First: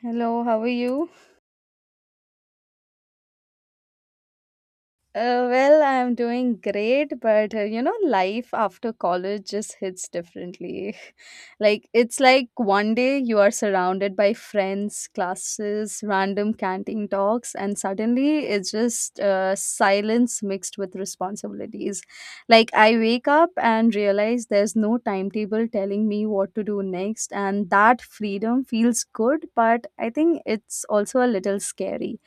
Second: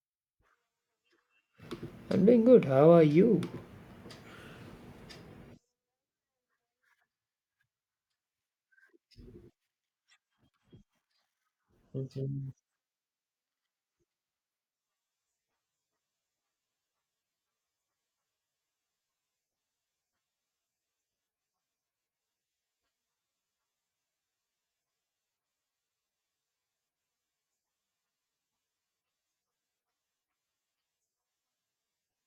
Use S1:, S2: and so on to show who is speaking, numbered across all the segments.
S1: Hello, how are you?
S2: I'm doing good. How are you?
S1: Well, I'm doing great, but life after college just hits differently. Like, it's like
S2: Mhm.
S1: one day you are surrounded by friends, classes, random canteen talks, and suddenly it's just silence mixed with responsibilities. Like, I wake up and realize there's no timetable telling me what to do next, and that freedom feels good, but I think it's also a little scary.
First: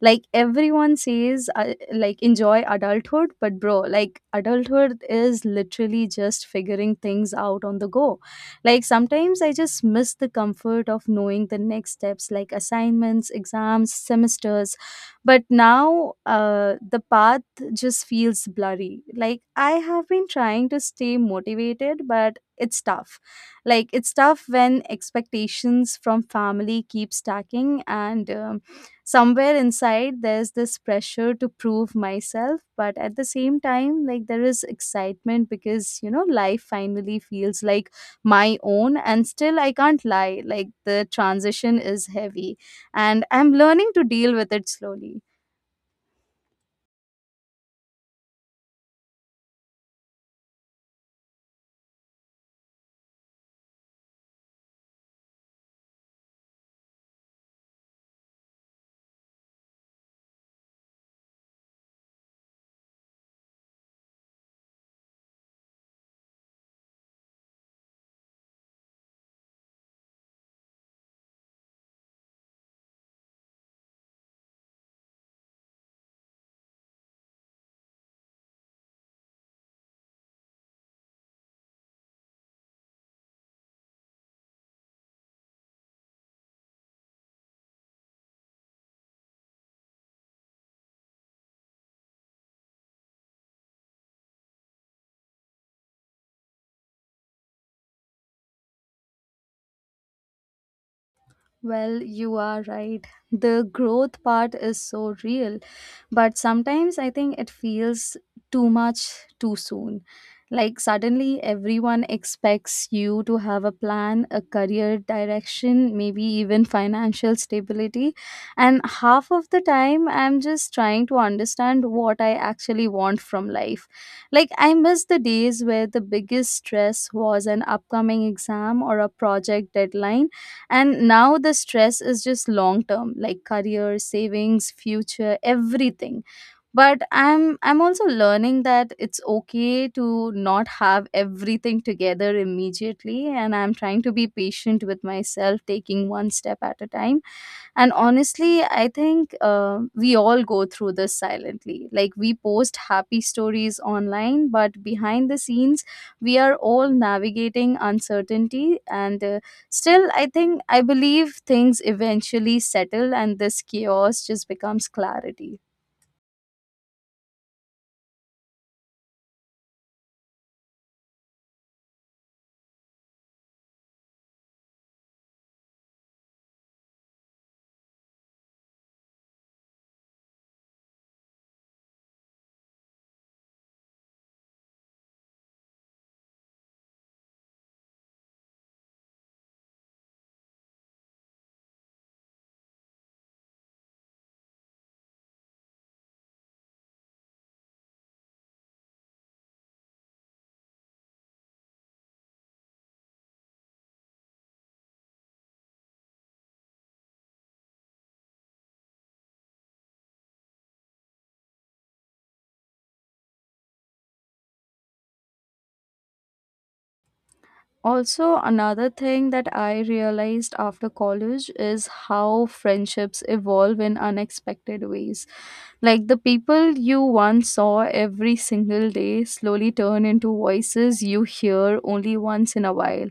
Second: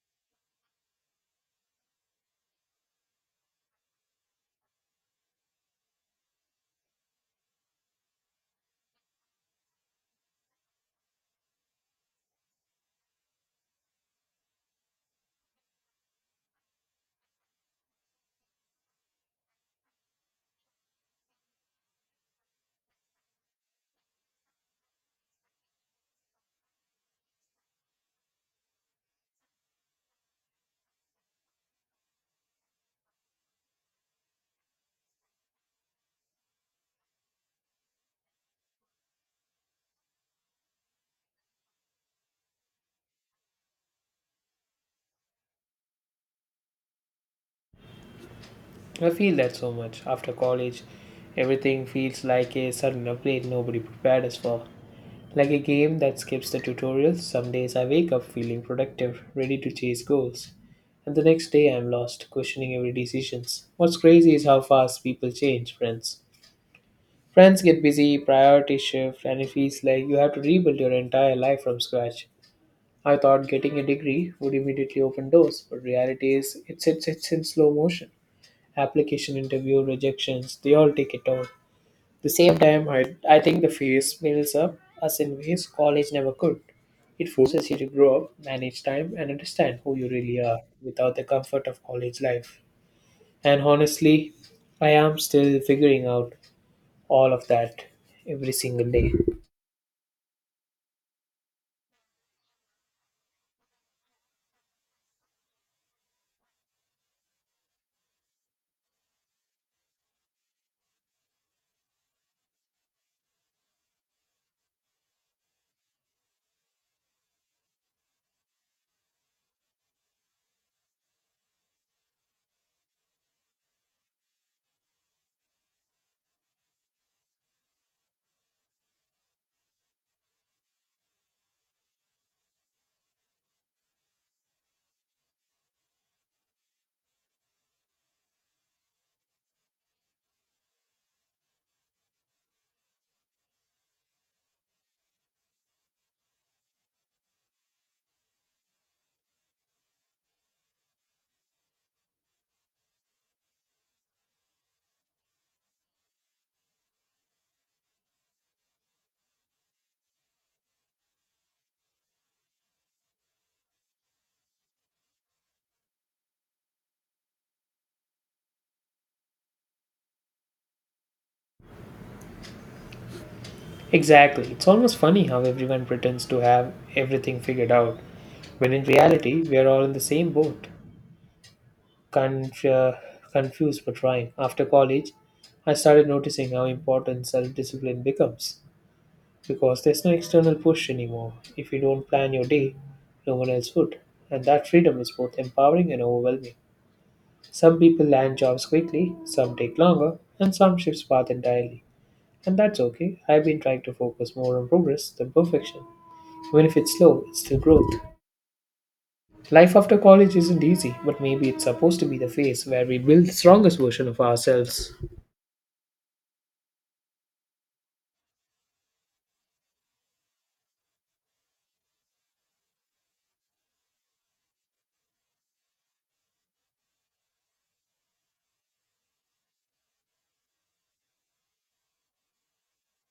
S1: Like, everyone says, like, enjoy adulthood, but bro, like, adulthood is literally just figuring things out on the go. Like, sometimes I just miss the comfort of knowing the next steps, like assignments, exams, semesters. But now the path just feels blurry. Like, I have been trying to stay motivated, but it's tough. Like, it's tough when expectations from family keep stacking, and somewhere inside there's this pressure to prove myself, but at the same time, like, there is excitement because life finally feels like my own. And still, I can't lie, like, the transition is heavy and I'm learning to deal with it slowly.
S2: I feel that so much. After college, everything feels like a sudden upgrade nobody prepared us for. Like a game that skips the tutorials, some days I wake up feeling productive, ready to chase goals. And the next day I'm lost, questioning every decision. What's crazy is how fast people change, friends. Friends get busy, priorities shift, and it feels like you have to rebuild your entire life from scratch. I thought getting a degree would immediately open doors, but reality is it's in slow motion. Application interview, rejections, they all take it all. The same time, I think the fear builds up us in ways college never could. It forces you to grow up, manage time, and understand who you really are without the comfort of college life. And honestly, I am still figuring out all of that every single day.
S1: Well, you are right, the growth part is so real, but sometimes I think it feels too much too soon. Like, suddenly everyone expects you to have a plan, a career direction, maybe even financial stability, and half of the time I'm just trying to understand what I actually want from life. Like, I miss the days where the biggest stress was an upcoming exam or a project deadline, and now the stress is just long term, like career, savings, future, everything. But I'm also learning that it's okay to not have everything together immediately, and I'm trying to be patient with myself, taking one step at a time. And honestly, I think we all go through this silently. Like, we post happy stories online, but behind the scenes, we are all navigating uncertainty. And still, I think I believe things eventually settle, and this chaos just becomes clarity.
S2: Exactly. It's almost funny how everyone pretends to have everything figured out, when in reality, we are all in the same boat, conf- uh, confused but trying. After college, I started noticing how important self discipline becomes, because there's no external push anymore. If you don't plan your day, no one else would. And that freedom is both empowering and overwhelming. Some people land jobs quickly, some take longer, and some shift path entirely. And that's okay. I've been trying to focus more on progress than perfection. Even if it's slow, it's still growth. Life after college isn't easy, but maybe it's supposed to be the phase where we build the strongest version of ourselves.
S1: Also, another thing that I realized after college is how friendships evolve in unexpected ways. Like, the people you once saw every single day slowly turn into voices you hear only once in a while.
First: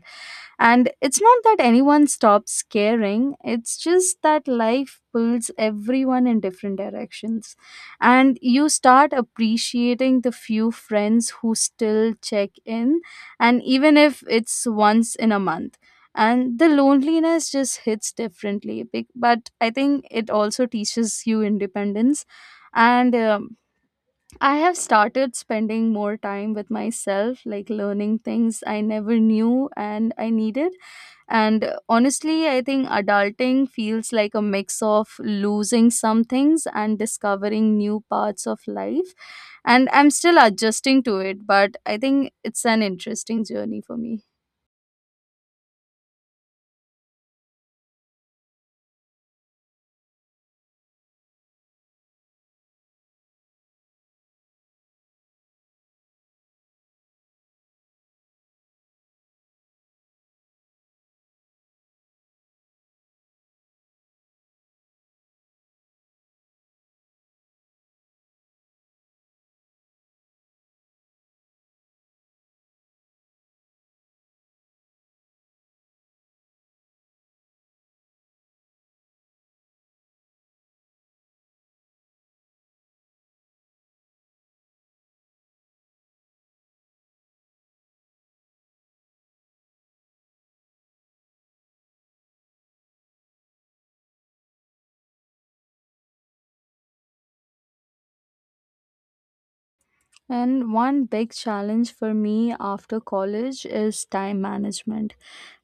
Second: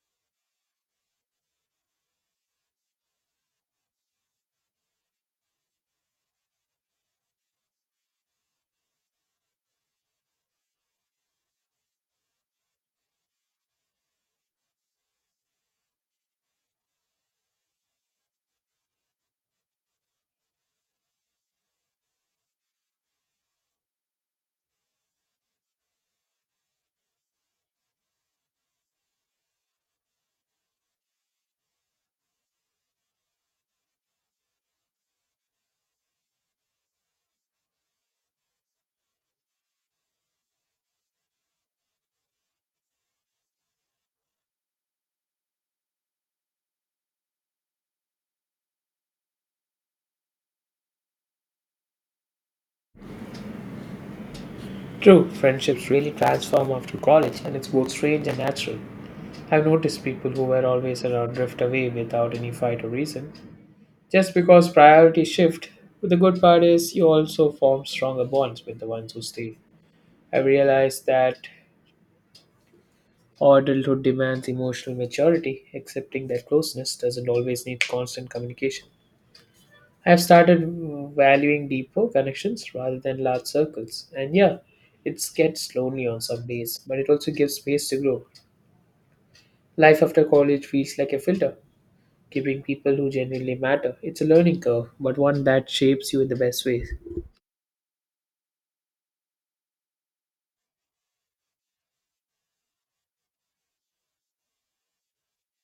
S1: And it's not that anyone stops caring, it's just that life pulls everyone in different directions. And you start appreciating the few friends who still check in, and even if it's once in a month. And the loneliness just hits differently. But I think it also teaches you independence. And I have started spending more time with myself, like learning things I never knew and I needed. And honestly, I think adulting feels like a mix of losing some things and discovering new parts of life. And I'm still adjusting to it, but I think it's an interesting journey for me.
S2: True, friendships really transform after college, and it's both strange and natural. I've noticed people who were always around drift away without any fight or reason, just because priorities shift. But the good part is, you also form stronger bonds with the ones who stay. I realized that adulthood demands emotional maturity, accepting that closeness doesn't always need constant communication. I have started valuing deeper connections rather than large circles. And yeah, it gets lonely on some days, but it also gives space to grow. Life after college feels like a filter, keeping people who genuinely matter. It's a learning curve, but one that shapes you in the best ways.
S1: And one big challenge for me after college is time management.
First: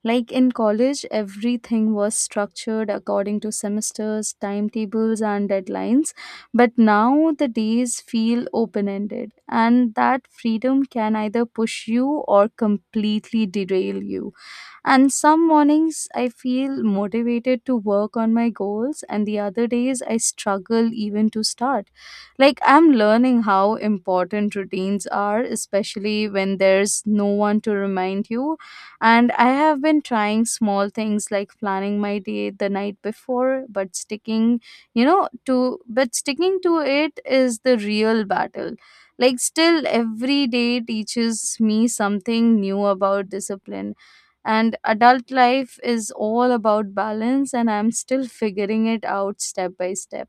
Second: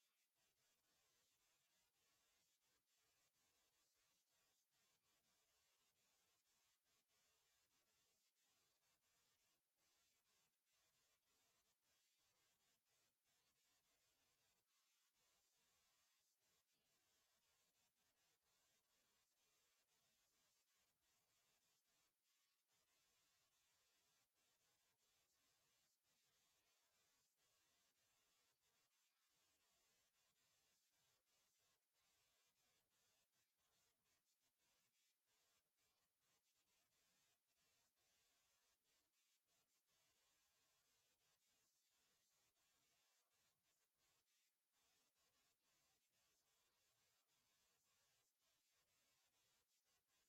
S1: Like, in college, everything was structured according to semesters, timetables, and deadlines. But now the days feel open ended, and that freedom can either push you or completely derail you. And some mornings I feel motivated to work on my goals, and the other days I struggle even to start. Like, I'm learning how important routines are, especially when there's no one to remind you. And I have been trying small things like planning my day the night before, but sticking, you know, to but sticking to it is the real battle. Like, still, every day teaches me something new about discipline, and adult life is all about balance, and I'm still figuring it out step by step.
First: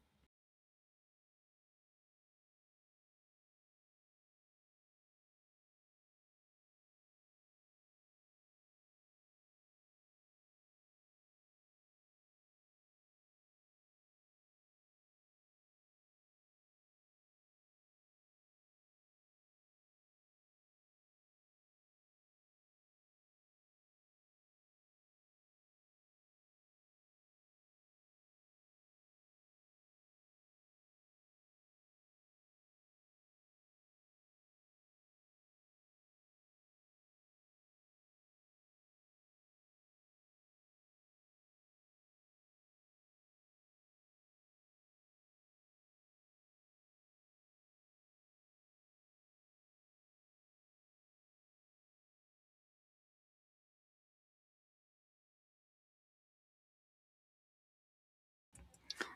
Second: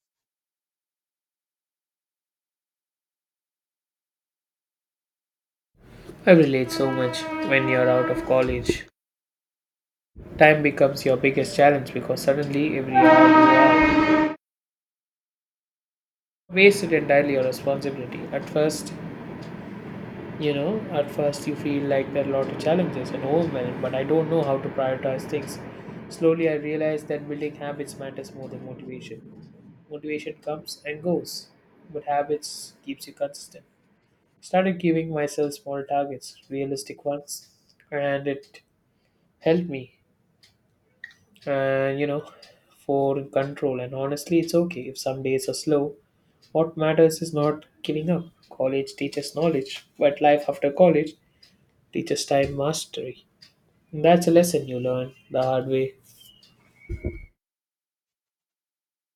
S2: I relate so much when you're out of college. Time becomes your biggest challenge because suddenly every hour you are wasted entirely on responsibility. At first, you know at first you feel like there are a lot of challenges and overwhelmed, but I don't know how to prioritize things. Slowly I realized that building habits matters more than motivation. Motivation comes and goes, but habits keeps you consistent. Started giving myself small targets, realistic ones, and it helped me, and you know, for control. And honestly, it's okay if some days are slow. What matters is not giving up. College teaches knowledge, but life after college teaches time mastery. That's a lesson you learn the hard way.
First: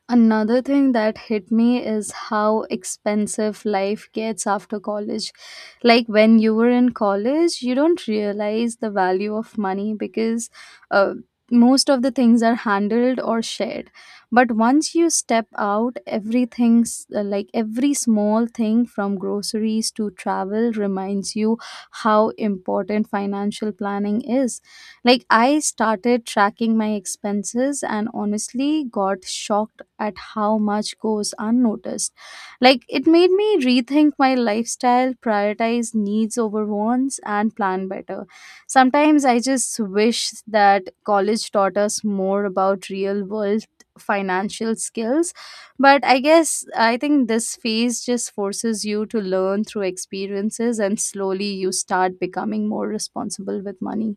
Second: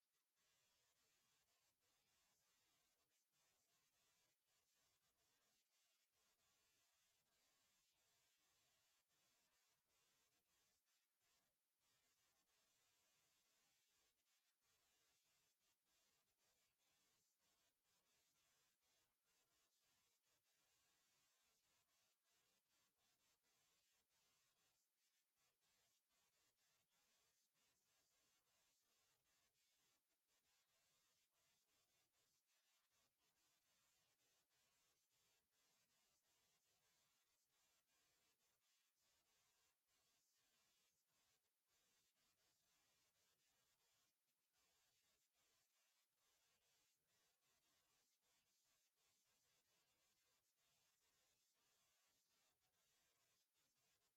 S1: Another thing that hit me is how expensive life gets after college. Like, when you were in college, you don't realize the value of money because uh, most of the things are handled or shared. But once you step out, everything's like every small thing from groceries to travel reminds you how important financial planning is. Like, I started tracking my expenses and honestly got shocked at how much goes unnoticed. Like, it made me rethink my lifestyle, prioritize needs over wants, and plan better. Sometimes I just wish that college taught us more about real world financial skills, but I guess I think this phase just forces you to learn through experiences and slowly you start becoming more responsible with money.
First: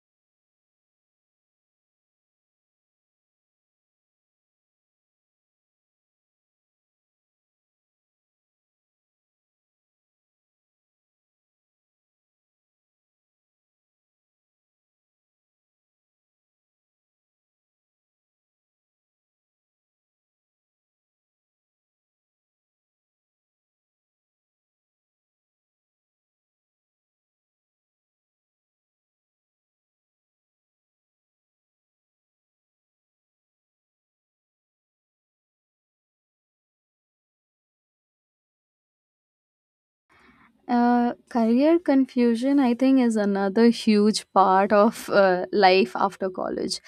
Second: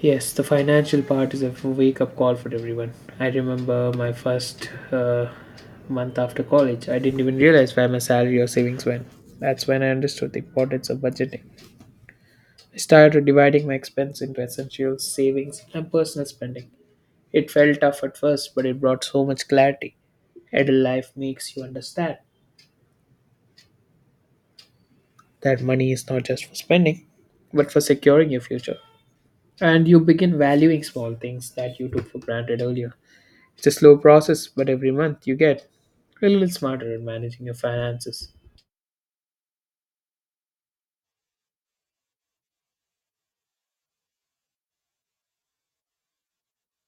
S2: Yes, the financial part is a wake up call for everyone. I remember my first month after college, I didn't even realize where my salary or savings went. That's when I understood the importance of budgeting. I started dividing my expense into essentials, savings, and personal spending. It felt tough at first, but it brought so much clarity. Adult life makes you understand that money is not just for spending, but for securing your future. And you begin valuing small things that you took for granted earlier. It's a slow process, but every month you get a little smarter at managing your finances.
S1: Career confusion, I think, is another huge part of life after college.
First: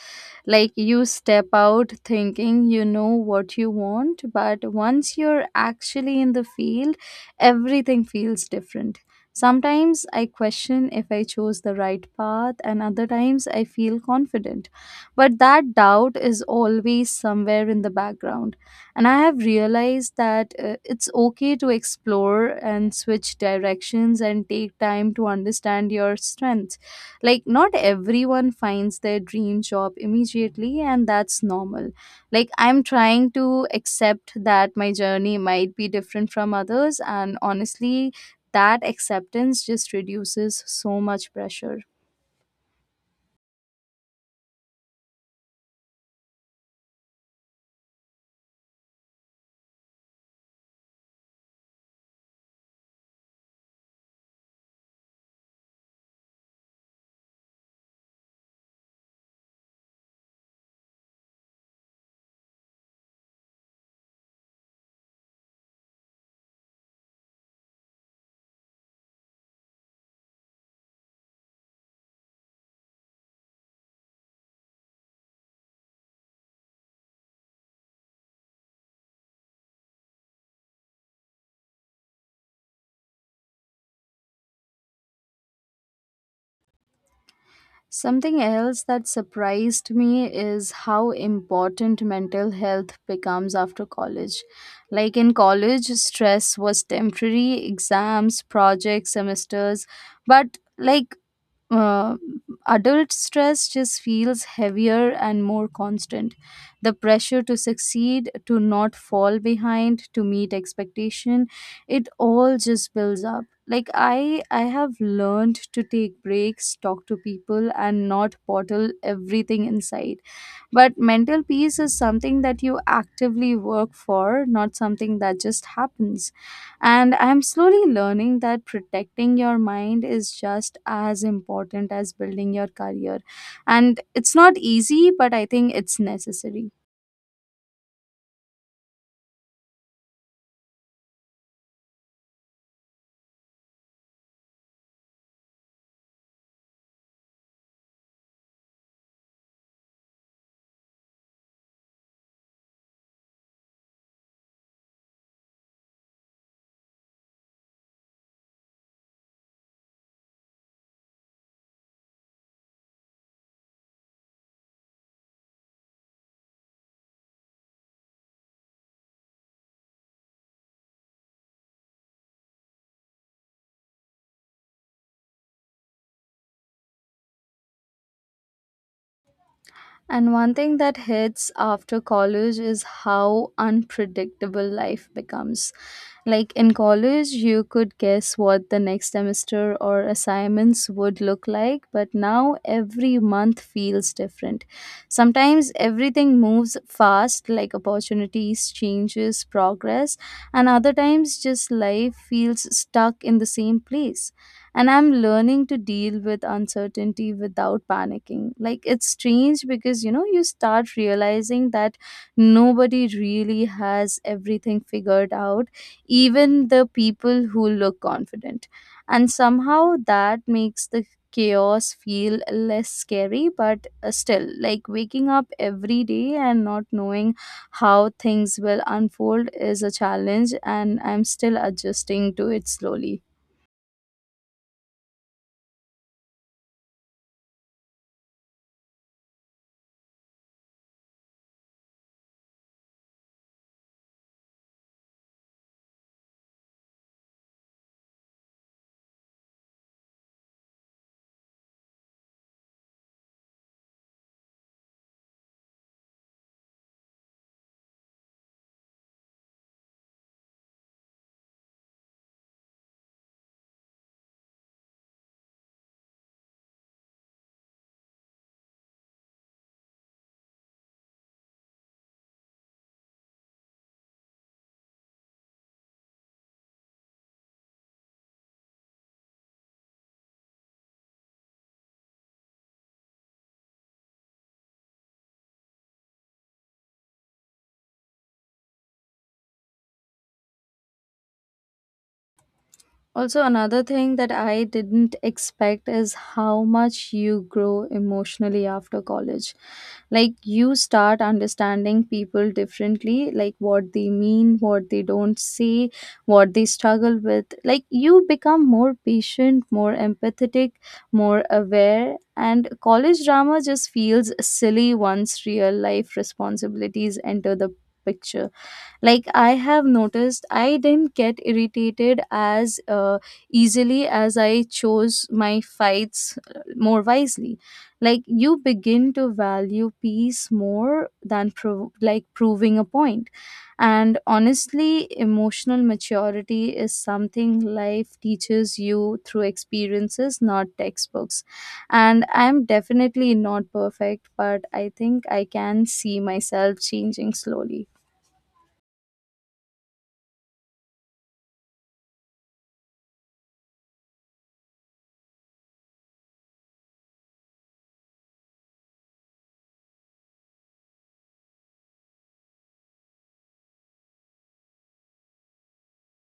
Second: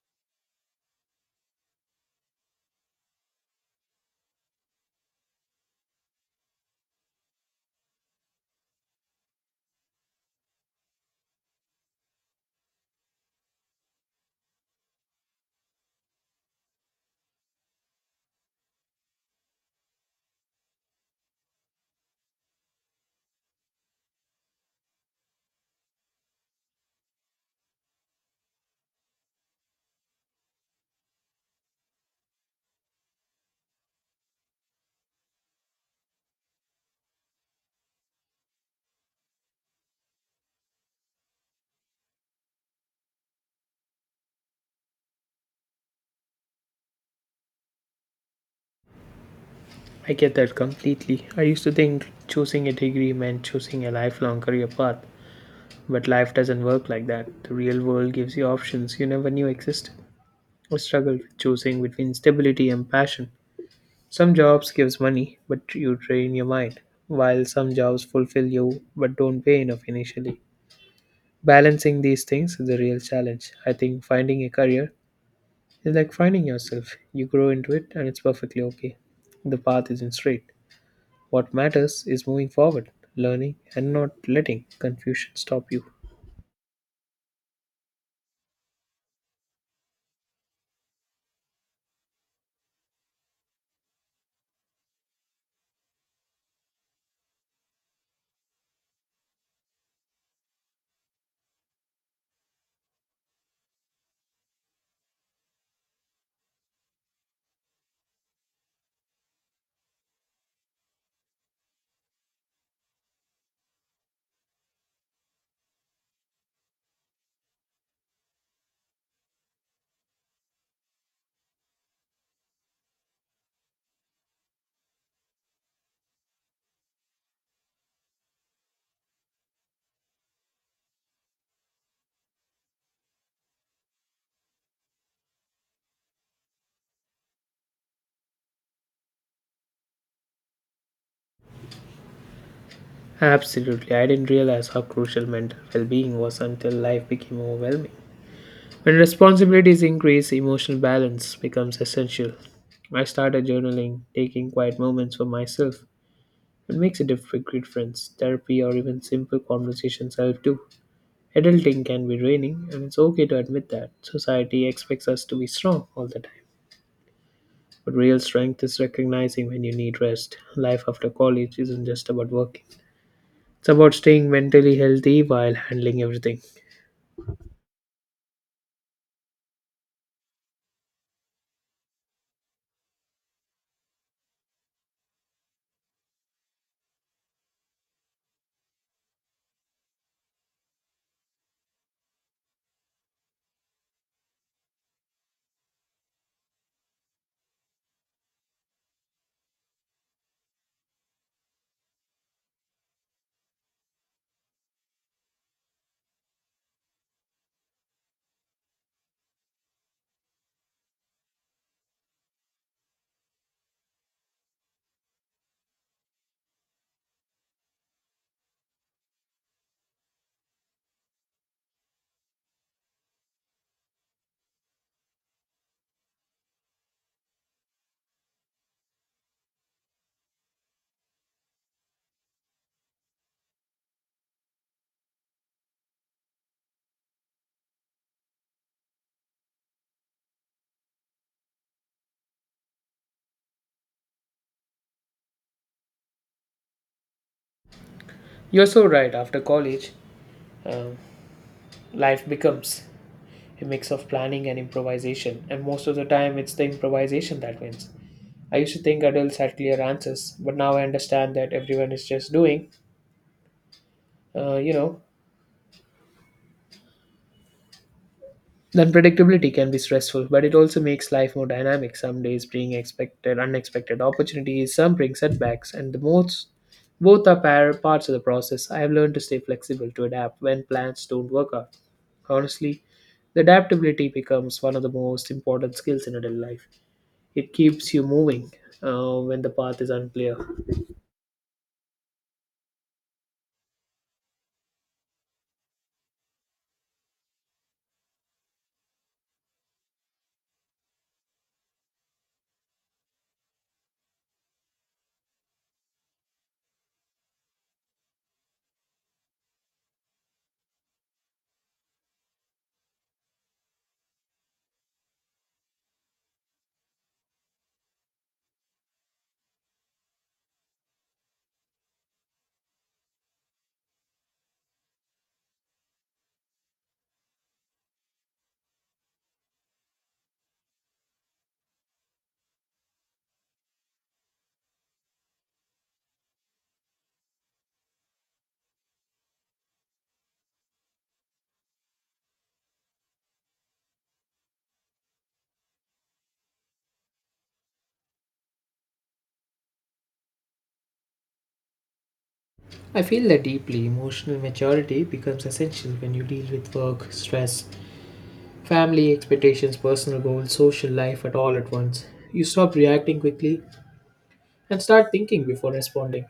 S1: Like, you step out thinking you know what you want, but once you're actually in the field, everything feels different. Sometimes I question if I chose the right path, and other times I feel confident. But that doubt is always somewhere in the background. And I have realized that it's okay to explore and switch directions and take time to understand your strengths. Like, not everyone finds their dream job immediately, and that's normal. Like, I'm trying to accept that my journey might be different from others, and honestly, that acceptance just reduces so much pressure.
S2: I get that completely. I used to think choosing a degree meant choosing a lifelong career path, but life doesn't work like that. The real world gives you options you never knew existed. I struggle with choosing between stability and passion. Some jobs gives money, but you drain your mind, while some jobs fulfill you but don't pay enough initially. Balancing these things is a real challenge. I think finding a career is like finding yourself. You grow into it and it's perfectly okay. The path isn't straight. What matters is moving forward, learning, and not letting confusion stop you.
S1: Something else that surprised me is how important mental health becomes after college. Like, in college, stress was temporary, exams, projects, semesters, but like uh, adult stress just feels heavier and more constant. The pressure to succeed, to not fall behind, to meet expectation, it all just builds up. Like, I have learned to take breaks, talk to people, and not bottle everything inside. But mental peace is something that you actively work for, not something that just happens, and I'm slowly learning that protecting your mind is just as important as building your career. And it's not easy, but I think it's necessary.
S2: Absolutely, I didn't realize how crucial mental well being was until life became overwhelming. When responsibilities increase, emotional balance becomes essential. I started journaling, taking quiet moments for myself. It makes a great friends. Therapy or even simple conversations help too. Adulting can be draining, and it's okay to admit that. Society expects us to be strong all the time. But real strength is recognizing when you need rest. Life after college isn't just about working, it's about staying mentally healthy while handling everything.
S1: And one thing that hits after college is how unpredictable life becomes. Like, in college, you could guess what the next semester or assignments would look like, but now every month feels different. Sometimes everything moves fast, like opportunities, changes, progress, and other times just life feels stuck in the same place, and I'm learning to deal with uncertainty without panicking. Like, it's strange because you start realizing that nobody really has everything figured out, even the people who look confident. And somehow that makes the chaos feel less scary, but still, like, waking up every day and not knowing how things will unfold is a challenge, and I'm still adjusting to it slowly.
S2: You're so right. After college, um, life becomes a mix of planning and improvisation, and most of the time, it's the improvisation that wins. I used to think adults had clear answers, but now I understand that everyone is just doing, you know. Unpredictability can be stressful, but it also makes life more dynamic. Some days bring expected, unexpected opportunities, some bring setbacks, and the most both are parts of the process. I have learned to stay flexible to adapt when plans don't work out. Honestly, the adaptability becomes one of the most important skills in adult life. It keeps you moving when the path is unclear.
S1: Also, another thing that I didn't expect is how much you grow emotionally after college. Like, you start understanding people differently, like what they mean, what they don't say, what they struggle with. Like, you become more patient, more empathetic, more aware. And college drama just feels silly once real life responsibilities enter the picture. Like, I have noticed I didn't get irritated as easily, as I chose my fights more wisely. Like, you begin to value peace more than like proving a point. And honestly, emotional maturity is something life teaches you through experiences, not textbooks, and I'm definitely not perfect, but I think I can see myself changing slowly.
S2: I feel that deeply emotional maturity becomes essential when you deal with work, stress, family expectations, personal goals, social life at all at once. You stop reacting quickly and start thinking before responding.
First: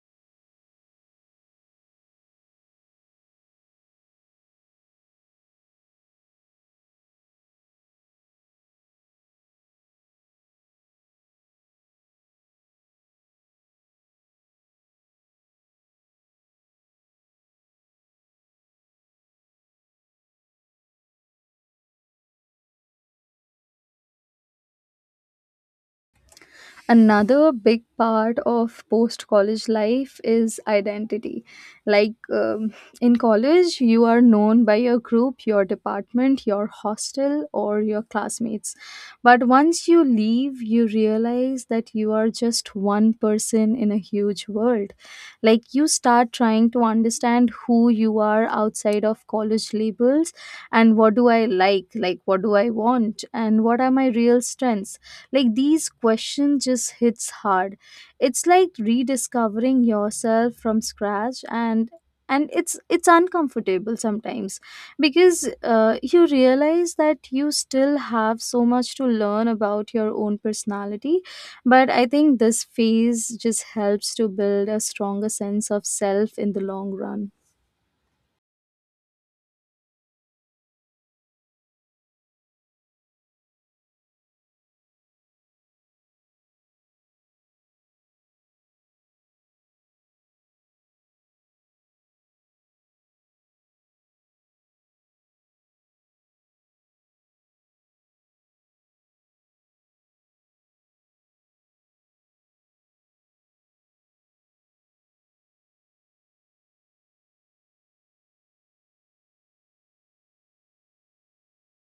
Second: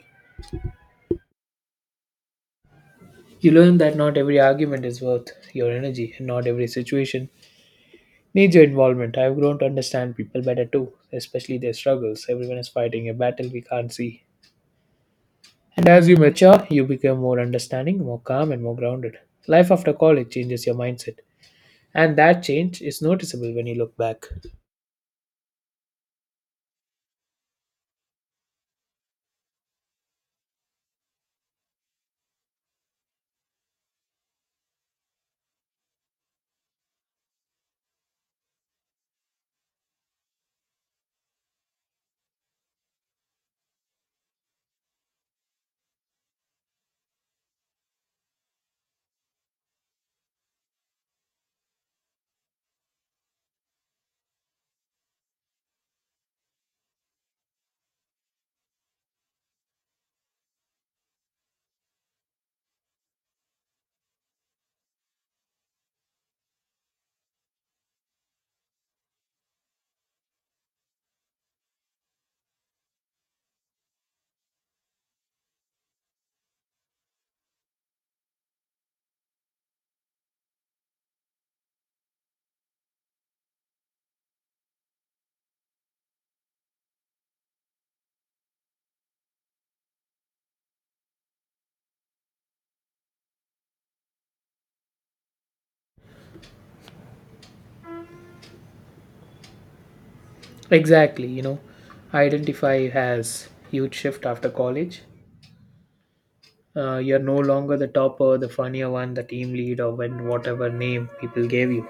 S2: You learn that not every argument is worth your energy and not every situation needs your involvement. I've grown to understand people better too, especially their struggles. Everyone is fighting a battle we can't see. And as you mature, you become more understanding, more calm, and more grounded. Life after college changes your mindset. And that change is noticeable when you look back.
S1: Another big part of post college life is identity. Like, um, in college you are known by your group, your department, your hostel, or your classmates. But once you leave, you realize that you are just one person in a huge world. Like, you start trying to understand who you are outside of college labels. And what do I like? Like, what do I want? And what are my real strengths? Like, these questions just hits hard. It's like rediscovering yourself from scratch, and it's uncomfortable sometimes, because you realize that you still have so much to learn about your own personality, but I think this phase just helps to build a stronger sense of self in the long run.
S2: Exactly, you know, identify has huge shift after college. You're no longer the topper, the funnier one, the team lead, or when whatever name people gave you.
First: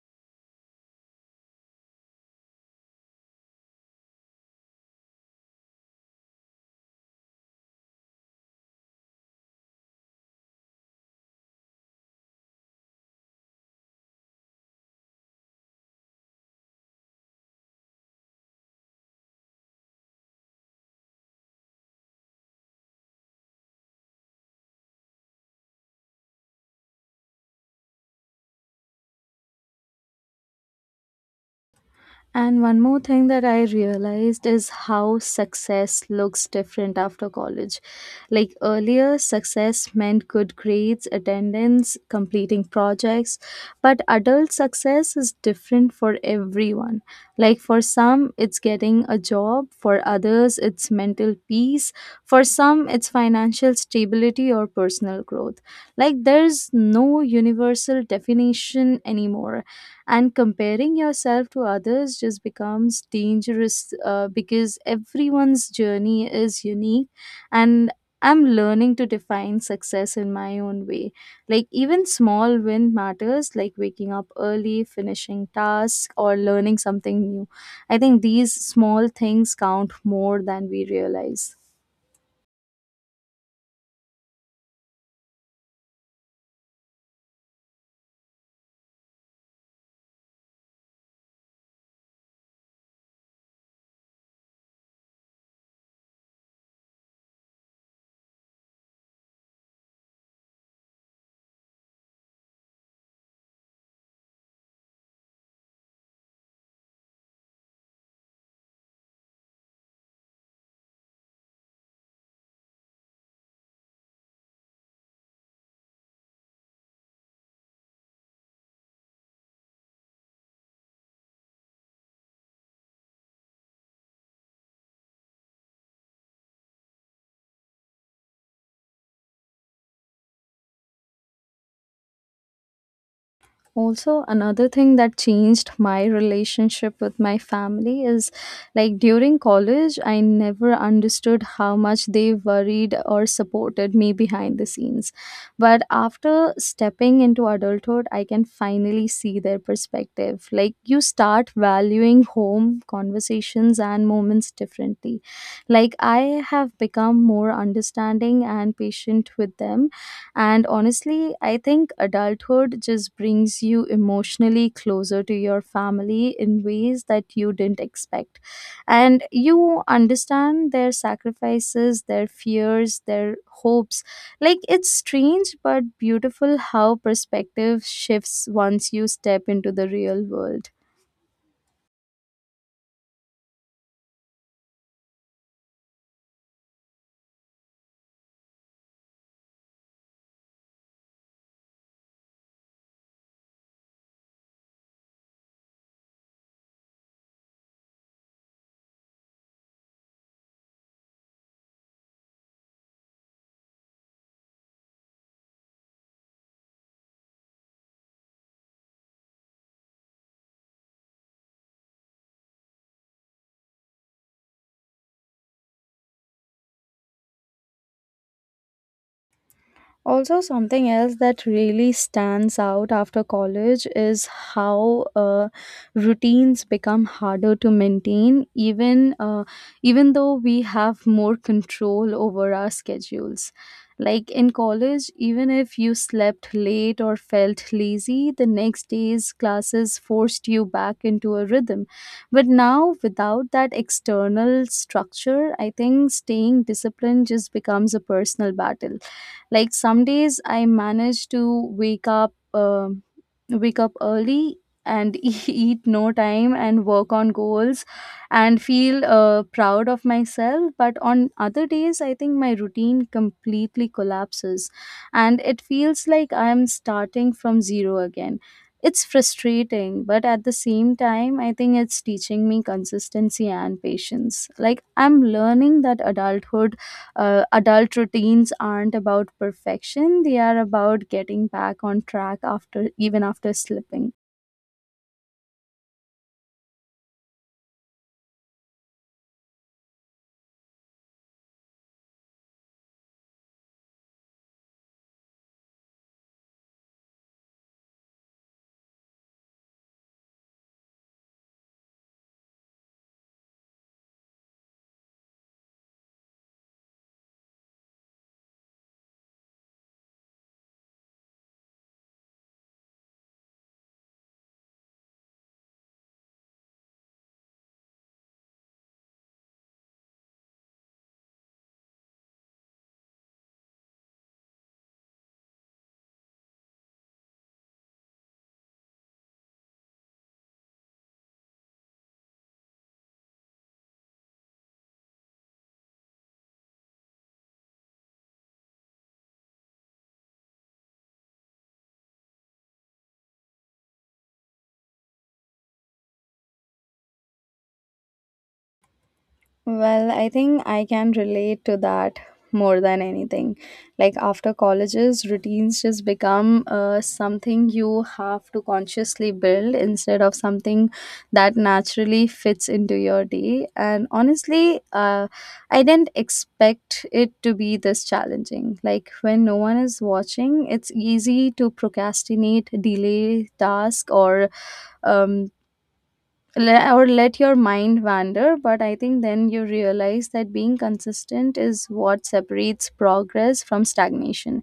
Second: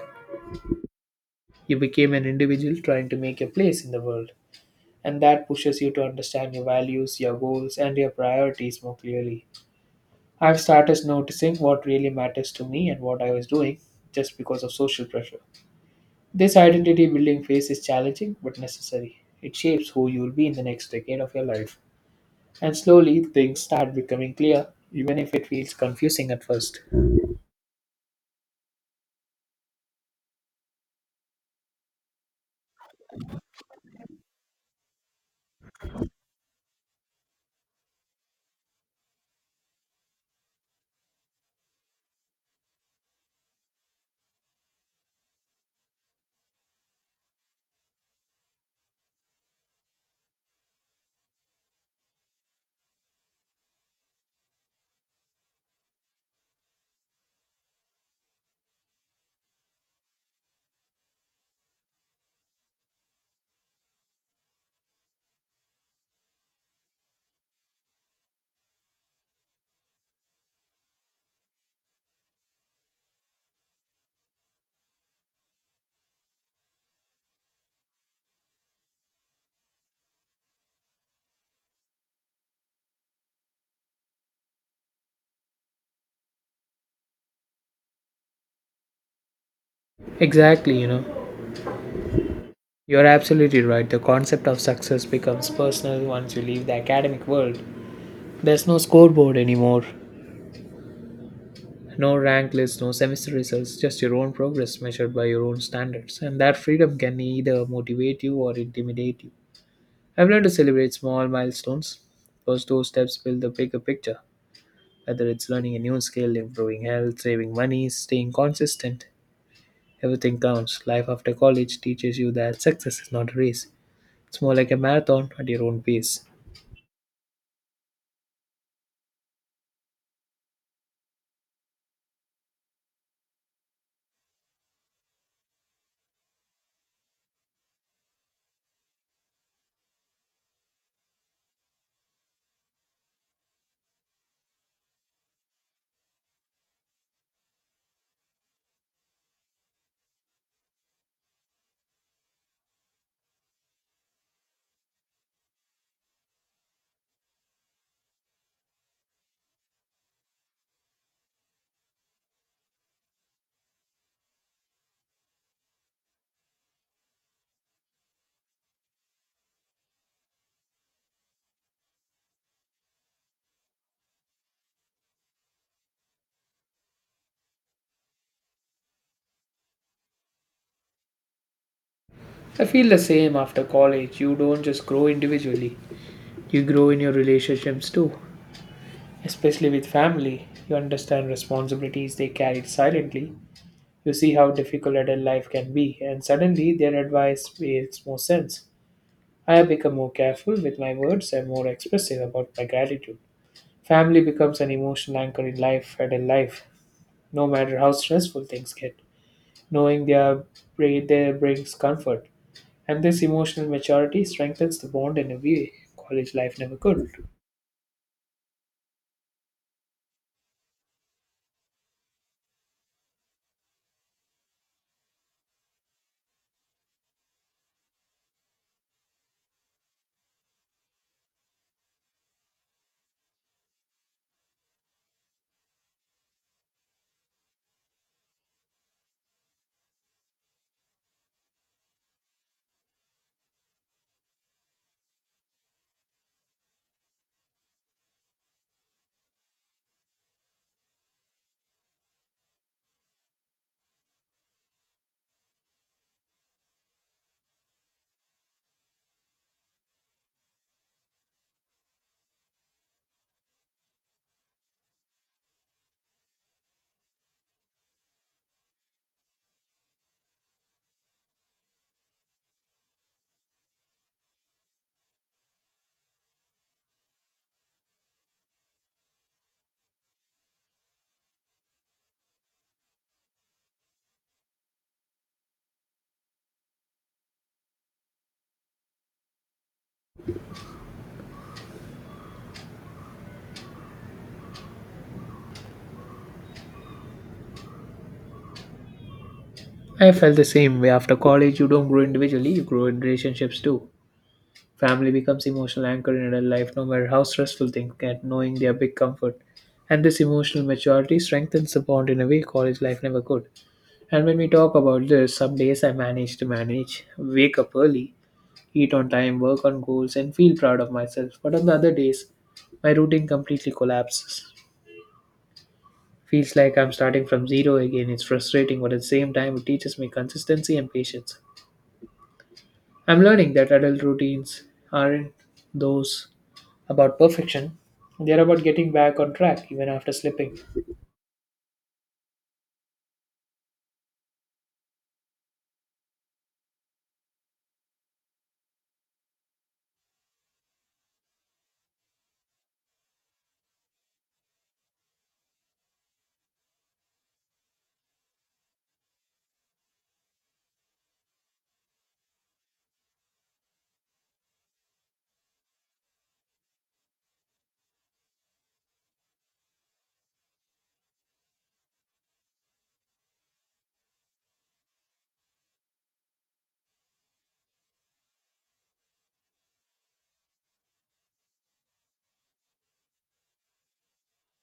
S2: You became an individual trying to make your place in the world, and that pushes you to understand your values, your goals, and your priorities more clearly. I've started noticing what really matters to me and what I was doing just because of social pressure. This identity building phase is challenging but necessary. It shapes who you'll be in the next decade of your life. And slowly things start becoming clear, even if it feels confusing at first.
S1: And one more thing that I realized is how success looks different after college. Like, earlier, success meant good grades, attendance, completing projects, but adult success is different for everyone. Like, for some, it's getting a job, for others, it's mental peace, for some, it's financial stability or personal growth. Like, there's no universal definition anymore, and comparing yourself to others just becomes dangerous, because everyone's journey is unique, and I'm learning to define success in my own way. Like, even small win matters, like waking up early, finishing tasks, or learning something new. I think these small things count more than we realize.
S2: Exactly, you know. You're absolutely right. The concept of success becomes personal once you leave the academic world. There's no scoreboard anymore, no rank list, no semester results, just your own progress measured by your own standards. And that freedom can either motivate you or intimidate you. I've learned to celebrate small milestones because those steps build the bigger picture. Whether it's learning a new skill, improving health, saving money, staying consistent, everything counts. Life after college teaches you that success is not a race, it's more like a marathon at your own pace.
S1: Also, another thing that changed my relationship with my family is, like, during college I never understood how much they worried or supported me behind the scenes, but after stepping into adulthood I can finally see their perspective. Like, you start valuing home conversations and moments differently. Like, I have become more understanding and patient with them, and honestly, I think adulthood just brings you emotionally closer to your family in ways that you didn't expect. And you understand their sacrifices, their fears, their hopes. Like, it's strange but beautiful how perspective shifts once you step into the real world.
S2: I feel the same after college. You don't just grow individually, you grow in your relationships too, especially with family. You understand responsibilities they carried silently. You see how difficult adult life can be, and suddenly their advice makes more sense. I have become more careful with my words and more expressive about my gratitude. Family becomes an emotional anchor in life and in life, no matter how stressful things get. Knowing they are there brings comfort, and this emotional maturity strengthens the bond in a way college life never could.
S1: Also, something else that really stands out after college is how routines become harder to maintain, even though we have more control over our schedules. Like in college, even if you slept late or felt lazy, the next day's classes forced you back into a rhythm. But now, without that external structure, I think staying disciplined just becomes a personal battle. Like some days I manage to wake up early and eat no time and work on goals and feel proud of myself, but on other days I think my routine completely collapses and it feels like I'm starting from zero again. It's frustrating, but at the same time I think it's teaching me consistency and patience. Like I'm learning that adult routines aren't about perfection, they are about getting back on track after, even after slipping.
S2: I felt the same way. After college, you don't grow individually, you grow in relationships too. Family becomes emotional anchor in adult life, no matter how stressful things get. Knowing they are big comfort, and this emotional maturity strengthens the bond in a way college life never could. And when we talk about this, some days I manage to manage, wake up early, eat on time, work on goals, and feel proud of myself. But on the other days, my routine completely collapses. Feels like I'm starting from zero again. It's frustrating, but at the same time, it teaches me consistency and patience. I'm learning that adult routines aren't those about perfection, they're about getting back on track even after slipping.
S1: Well, I think I can relate to that more than anything. Like after colleges, routines just become something you have to consciously build instead of something that naturally fits into your day. And honestly, I didn't expect it to be this challenging. Like when no one is watching, it's easy to procrastinate, delay task, or um, or let your mind wander. But I think then you realize that being consistent is what separates progress from stagnation.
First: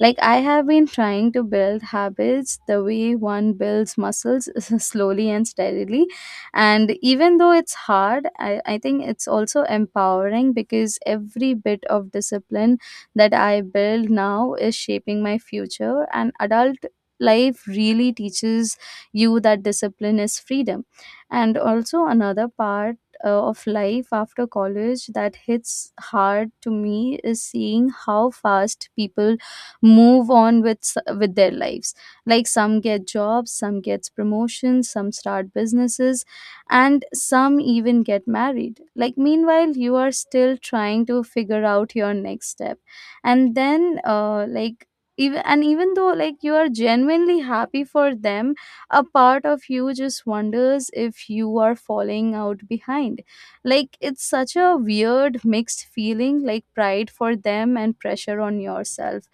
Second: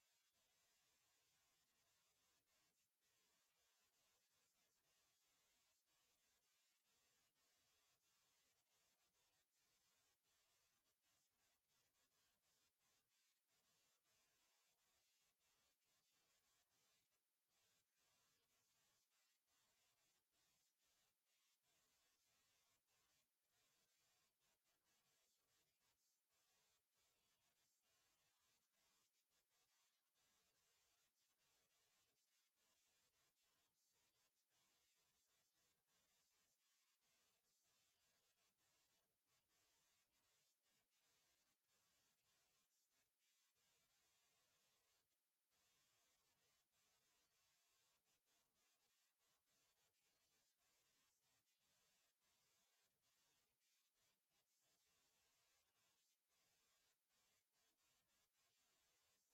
S1: Like I have been trying to build habits the way one builds muscles, slowly and steadily, and even though it's hard, I think it's also empowering because every bit of discipline that I build now is shaping my future. And adult life really teaches you that discipline is freedom. And also another part of life after college that hits hard to me is seeing how fast people move on with s- with their lives. Like some get jobs, some gets promotions, some start businesses, and some even get married. Like meanwhile you are still trying to figure out your next step, and then even though like you are genuinely happy for them, a part of you just wonders if you are falling out behind. Like it's such a weird mixed feeling, like pride for them and pressure on yourself.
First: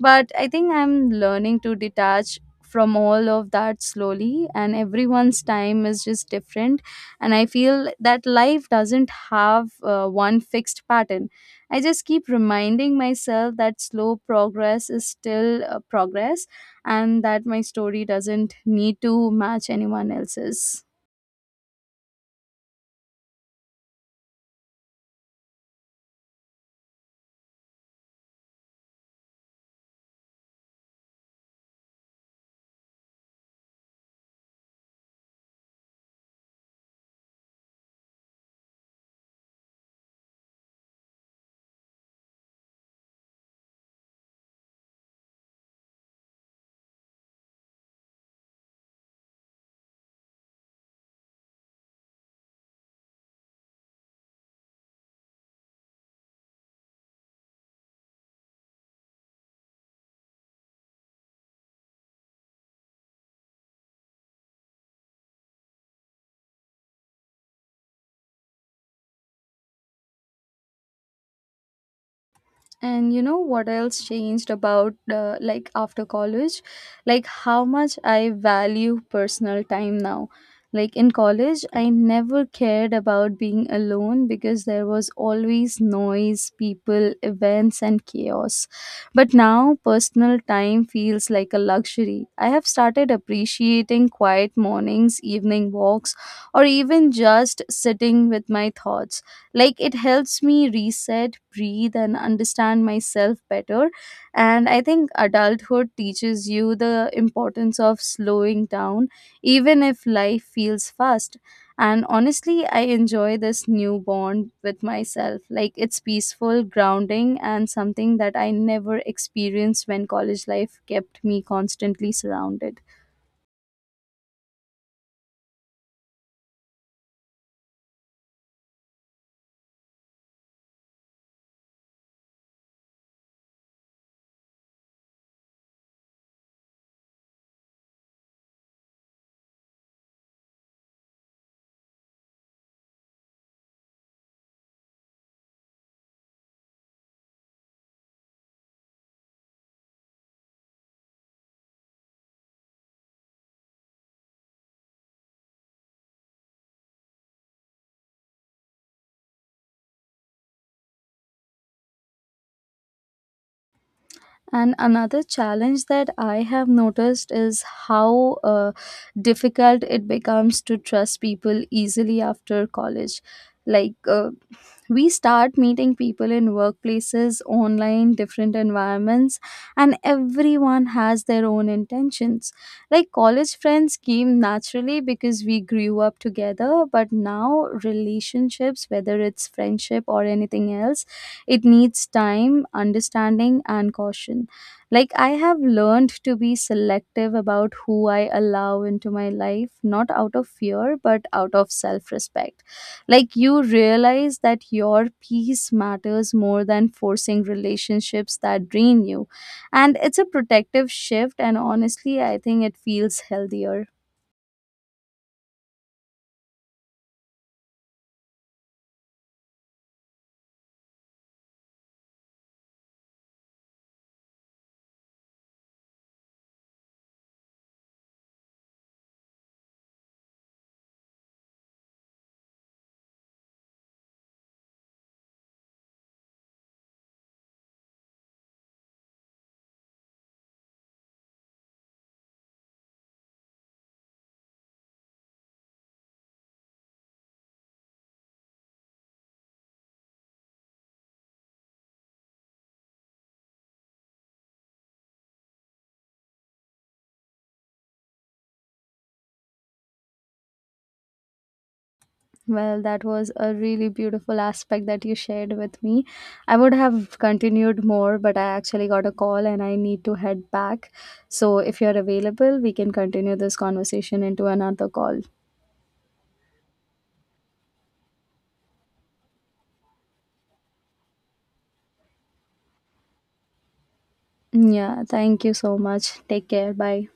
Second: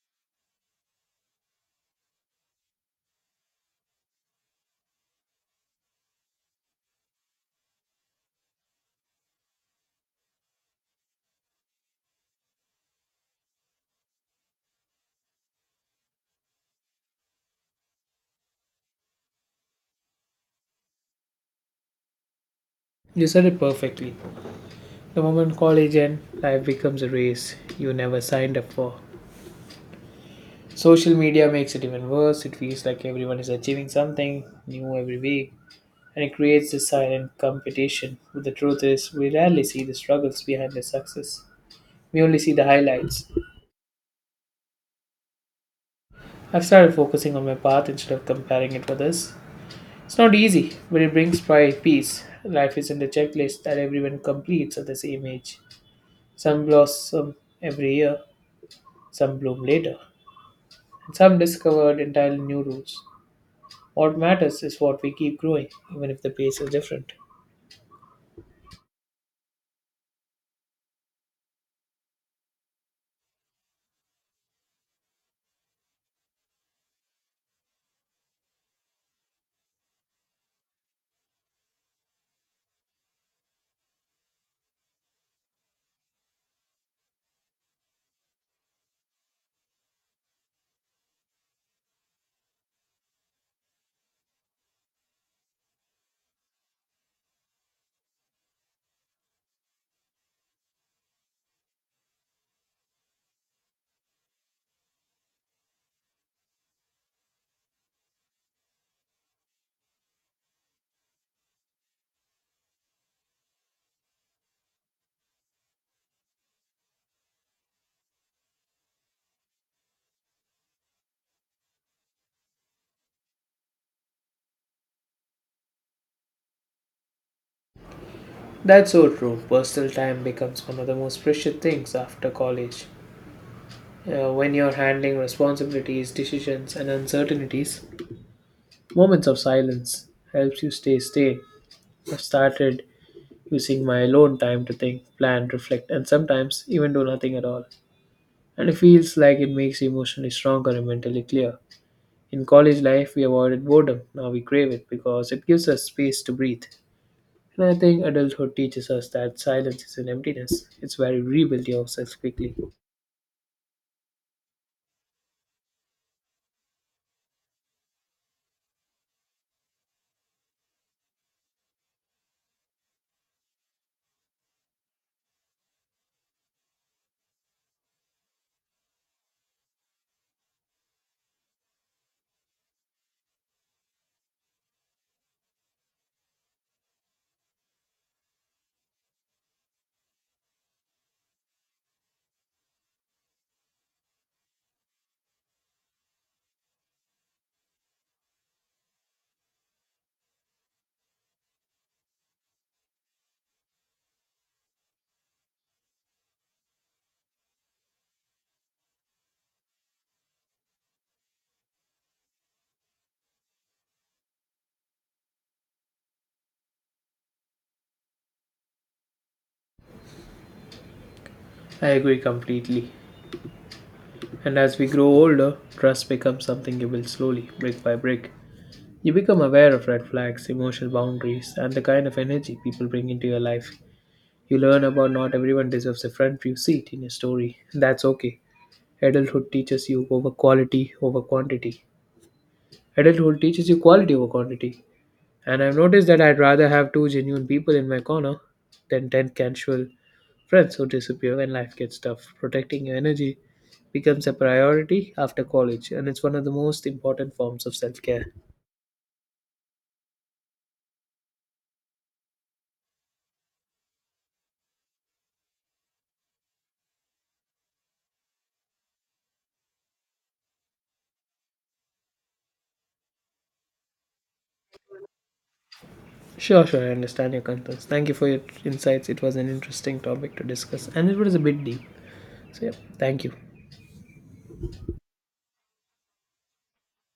S1: But I think I'm learning to detach from all of that slowly, and everyone's time is just different and I feel that life doesn't have one fixed pattern. I just keep reminding myself that slow progress is still progress, and that my story doesn't need to match anyone else's.
S2: You said it perfectly. The moment college ends, life becomes a race you never signed up for. Social media makes it even worse. It feels like everyone is achieving something new every week, and it creates this silent competition. But the truth is, we rarely see the struggles behind the success. We only see the highlights. I've started focusing on my path instead of comparing it with others. It's not easy, but it brings pride, peace. Life isn't a checklist that everyone completes at the same age. Some blossom every year, some bloom later, and some discovered entirely new routes. What matters is what we keep growing, even if the pace is different.
S1: And you know what else changed about like after college? Like how much I value personal time now. Like in college I never cared about being alone because there was always noise, people, events, and chaos, but now personal time feels like a luxury. I have started appreciating quiet mornings, evening walks, or even just sitting with my thoughts. Like it helps me reset, breathe, and understand myself better. And I think adulthood teaches you the importance of slowing down, even if life feels fast. And honestly, I enjoy this new bond with myself. Like it's peaceful, grounding, and something that I never experienced when college life kept me constantly surrounded.
S2: That's so true. Personal time becomes one of the most precious things after college. When you're handling responsibilities, decisions, and uncertainties, moments of silence helps you stay sane. I've started using my alone time to think, plan, reflect, and sometimes even do nothing at all. And it feels like it makes you emotionally stronger and mentally clear. In college life, we avoided boredom. Now we crave it because it gives us space to breathe. And I think adulthood teaches us that silence is an emptiness. It's where we rebuild ourselves quickly.
S1: And another challenge that I have noticed is how difficult it becomes to trust people easily after college. Like, we start meeting people in workplaces, online, different environments, and everyone has their own intentions. Like, college friends came naturally because we grew up together, but now relationships, whether it's friendship or anything else, it needs time, understanding, and caution. Like, I have learned to be selective about who I allow into my life, not out of fear, but out of self respect. Like, you realize that your peace matters more than forcing relationships that drain you. And it's a protective shift, and honestly, I think it feels healthier.
S2: I agree completely. And as we grow older, trust becomes something you build slowly, brick by brick. You become aware of red flags, emotional boundaries, and the kind of energy people bring into your life. You learn about not everyone deserves a front view seat in your story, and that's okay. Adulthood teaches you over quality over quantity. Adulthood teaches you quality over quantity. And I've noticed that I'd rather have two genuine people in my corner than 10 casual friends who disappear when life gets tough. Protecting your energy becomes a priority after college, and it's one of the most important forms of self care.
S1: Well, that was a really beautiful aspect that you shared with me. I would have continued more, but I actually got a call and I need to head back. So, if you're available, we can continue this conversation into another call.
S2: Sure, sure, I understand your concerns. Thank you for your insights. It was an interesting topic to discuss, and it was a bit deep. So, yeah, thank you.
S1: Yeah, thank you so much. Take care. Bye.